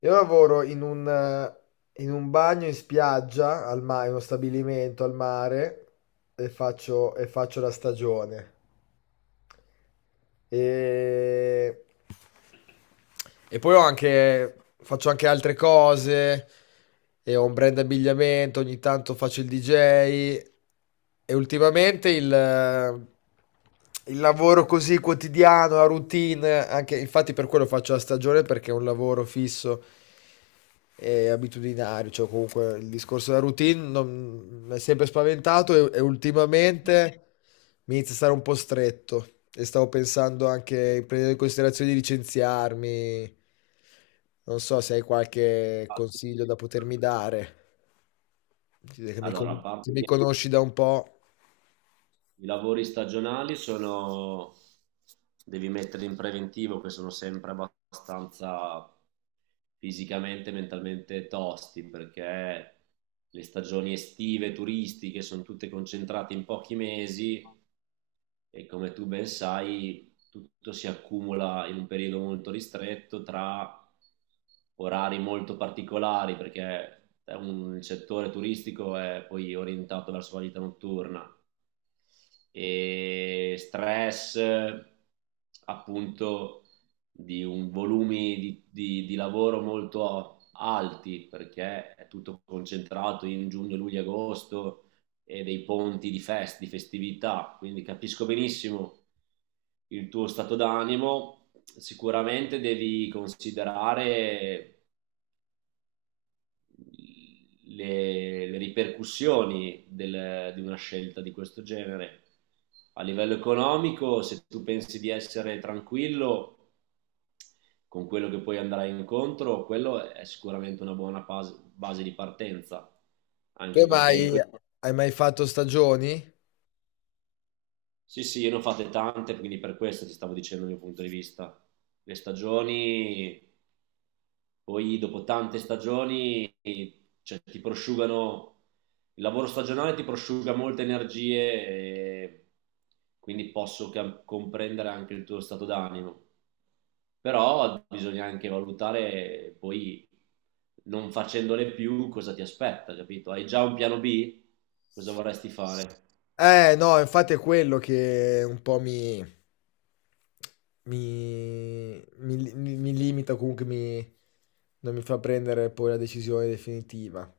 Io lavoro in un bagno in spiaggia, al mare, uno stabilimento al mare, e faccio la stagione. E, e poi ho anche, faccio anche altre cose, e ho un brand abbigliamento, ogni tanto faccio il DJ, e ultimamente il lavoro così quotidiano, la routine, anche, infatti per quello faccio la stagione, perché è un lavoro fisso è abitudinario, cioè comunque il discorso della routine mi è sempre spaventato e ultimamente mi inizia a stare un po' stretto e stavo pensando anche, prendendo in considerazione di licenziarmi, non so se hai qualche consiglio da potermi dare, che mi, Allora, a se parte mi che conosci da un po'. i lavori stagionali sono, devi mettere in preventivo che sono sempre abbastanza fisicamente e mentalmente tosti perché le stagioni estive, turistiche sono tutte concentrate in pochi mesi e come tu ben sai tutto si accumula in un periodo molto ristretto tra orari molto particolari perché il settore turistico è poi orientato verso la vita notturna e stress appunto di un volumi di lavoro molto alti perché è tutto concentrato in giugno, luglio, agosto e dei ponti di festività, quindi capisco benissimo il tuo stato d'animo. Sicuramente devi considerare le ripercussioni di una scelta di questo genere. A livello economico, se tu pensi di essere tranquillo con quello che poi andrai incontro, quello è sicuramente una buona base di partenza, Tu anche perché in questo... hai mai fatto stagioni? Sì, sì, io ne ho fatte tante, quindi per questo ti stavo dicendo il mio punto di vista. Le stagioni, poi dopo tante stagioni, cioè, ti prosciugano, il lavoro stagionale ti prosciuga molte energie e quindi posso comprendere anche il tuo stato d'animo. Però bisogna anche valutare poi non facendole più cosa ti aspetta, capito? Hai già un piano B? Cosa vorresti fare? Eh no, infatti è quello che un po' mi limita comunque, mi, non mi fa prendere poi la decisione definitiva.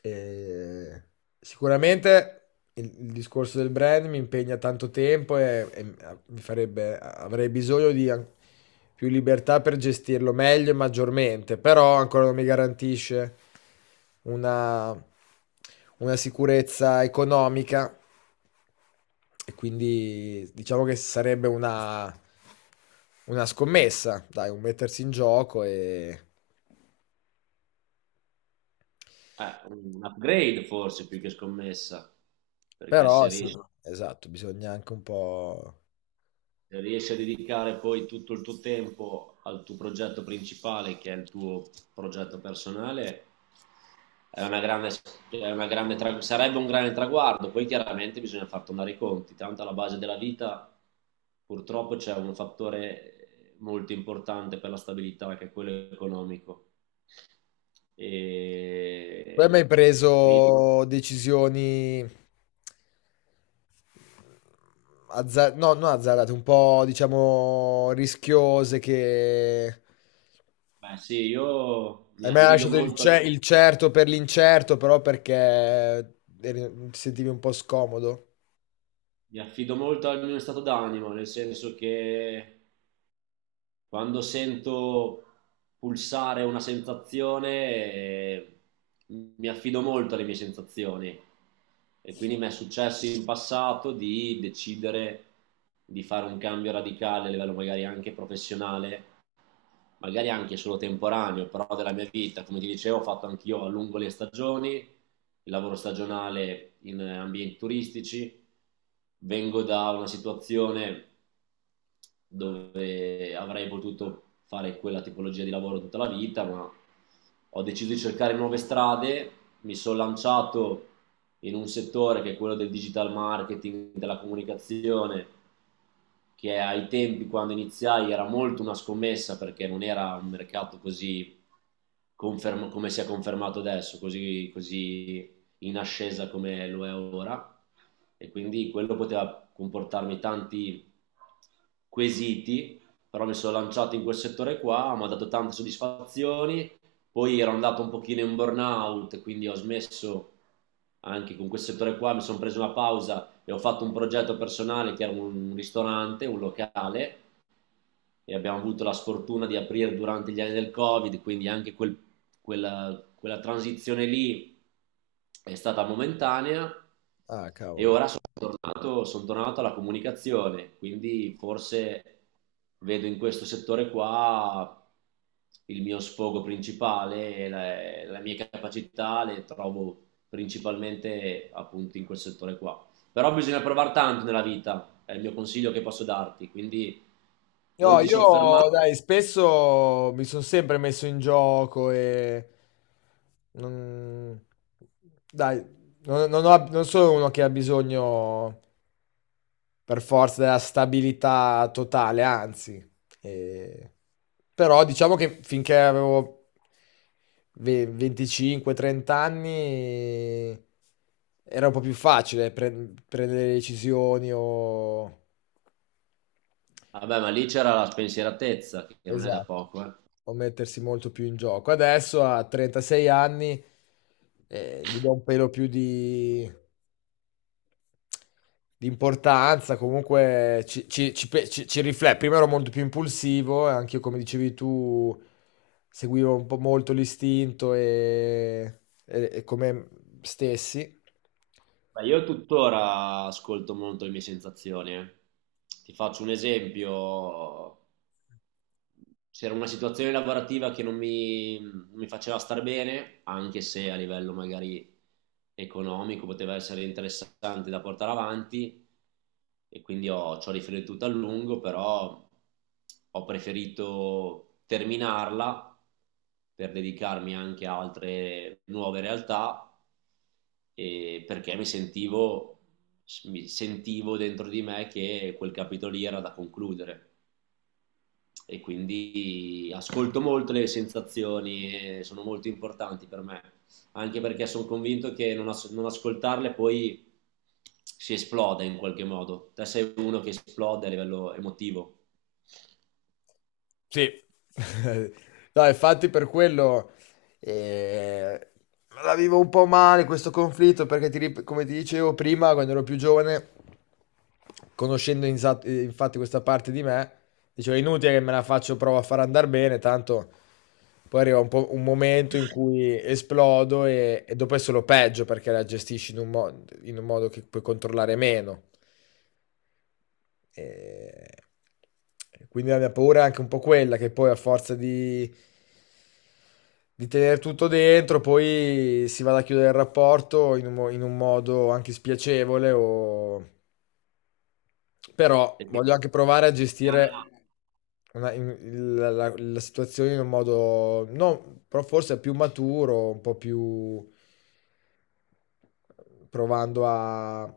E sicuramente il discorso del brand mi impegna tanto tempo e mi farebbe, avrei bisogno più libertà per gestirlo meglio e maggiormente, però ancora non mi garantisce una, una sicurezza economica e quindi diciamo che sarebbe una scommessa, dai, un mettersi in gioco e... Un upgrade forse più che scommessa, perché Però se sì. riesci, Mhm. Esatto, bisogna anche un po'... riesci a dedicare poi tutto il tuo tempo al tuo progetto principale, che è il tuo progetto personale, è una grande, è una grande sarebbe un grande traguardo. Poi chiaramente bisogna far tornare i conti. Tanto alla base della vita purtroppo c'è un fattore molto importante per la stabilità, che è quello economico. Tu hai E mai quindi, preso decisioni no, non azzardate, un po', diciamo, rischiose che... beh, sì, io Hai mai lasciato il certo per l'incerto, però perché ti sentivi un po' scomodo? mi affido molto al mio stato d'animo, nel senso che quando sento pulsare una sensazione, eh, mi affido molto alle mie sensazioni e quindi mi è successo in passato di decidere di fare un cambio radicale a livello magari anche professionale, magari anche solo temporaneo, però della mia vita, come ti dicevo, ho fatto anch'io a lungo le stagioni, il lavoro stagionale in ambienti turistici, vengo da una situazione dove avrei potuto fare quella tipologia di lavoro tutta la vita, ma ho deciso di cercare nuove strade, mi sono lanciato in un settore che è quello del digital marketing, della comunicazione, che ai tempi quando iniziai era molto una scommessa perché non era un mercato così come si è confermato adesso, così, così in ascesa come lo è ora e quindi quello poteva comportarmi tanti quesiti, però mi sono lanciato in quel settore qua, mi ha dato tante soddisfazioni, poi ero andato un pochino in burnout, quindi ho smesso anche con quel settore qua, mi sono preso una pausa e ho fatto un progetto personale che era un ristorante, un locale, e abbiamo avuto la sfortuna di aprire durante gli anni del Covid, quindi anche quella transizione lì è stata momentanea Ah, e cavolo. ora sono tornato alla comunicazione, quindi forse vedo in questo settore qua il mio sfogo principale, la mia capacità le trovo principalmente appunto in quel settore qua. Però bisogna provare tanto nella vita, è il mio consiglio che posso darti, quindi No, non ti soffermare. io dai, spesso mi sono sempre messo in gioco e non... Dai, non sono uno che ha bisogno per forza della stabilità totale, anzi. eh, Però diciamo che finché avevo 25-30 anni era un po' più facile prendere decisioni o... Vabbè, ma lì c'era la spensieratezza, che non è da Esatto, poco, eh. può mettersi molto più in gioco. Adesso a 36 anni gli do un pelo più di importanza, comunque ci riflette. Prima ero molto più impulsivo, e anche io, come dicevi tu, seguivo un po' molto l'istinto e come stessi. Ma io tuttora ascolto molto le mie sensazioni, eh. Ti faccio un esempio. C'era una situazione lavorativa che non mi faceva star bene, anche se a livello magari economico poteva essere interessante da portare avanti e quindi ci ho riflettuto a lungo, però ho preferito terminarla per dedicarmi anche a altre nuove realtà e perché mi sentivo dentro di me che quel capitolo lì era da concludere e quindi ascolto molto le sensazioni, e sono molto importanti per me, anche perché sono convinto che non ascoltarle poi si esplode in qualche modo. Te sei uno che esplode a livello emotivo. Sì. No, infatti per quello eh, la vivo un po' male questo conflitto perché come ti dicevo prima, quando ero più giovane, infatti questa parte di me, dicevo è inutile che me la faccio, provo a far andare bene, tanto poi arriva po' un momento in cui esplodo e dopo è solo peggio perché la gestisci in in un modo che puoi controllare meno. E quindi la mia paura è anche un po' quella, che poi a forza di tenere tutto dentro, poi si vada a chiudere il rapporto in in un modo anche spiacevole. O... Però Perché, voglio anche provare a gestire la situazione in un modo, no, però forse più maturo, un po' più provando a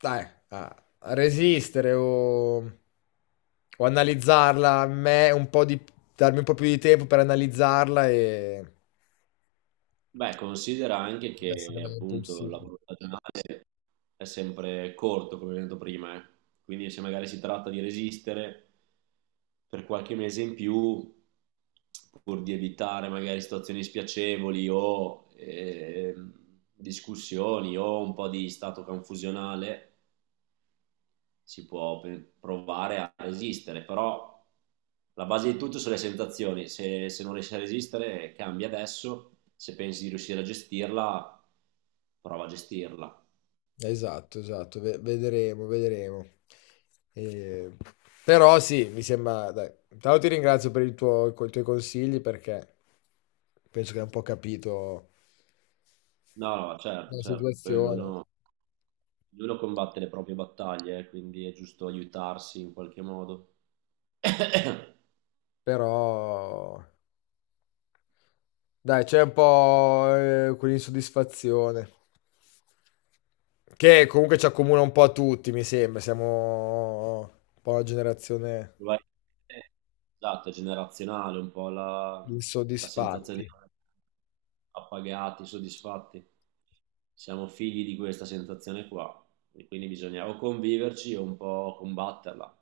dai, a a resistere o analizzarla a me un po' di, darmi un po' più di tempo per analizzarla e beh, considera anche essere che meno appunto il impulsivo. lavoro stagionale è sempre corto, come abbiamo detto prima, eh. Quindi se magari si tratta di resistere per qualche mese in più, pur di evitare magari situazioni spiacevoli o discussioni o un po' di stato confusionale, si può provare a resistere, però la base di tutto sono le sensazioni, se non riesci a resistere cambia adesso, se pensi di riuscire a gestirla, prova a gestirla. Esatto, esatto, vedremo, vedremo. E- Però sì, mi sembra, dai, intanto ti ringrazio per il tuo, con i tuoi consigli perché penso che hai un po' capito No, no, certo, la certo, poi situazione, ognuno, ognuno combatte le proprie battaglie, quindi è giusto aiutarsi in qualche modo. però dai, c'è un po' quell'insoddisfazione. Che comunque ci accomuna un po' a tutti, mi sembra. Siamo un po' una generazione Probabilmente, esatto, è generazionale un po' di la sensazione insoddisfatti. di non appagati, soddisfatti. Siamo figli di questa sensazione qua, e quindi bisogna o conviverci o un po' combatterla.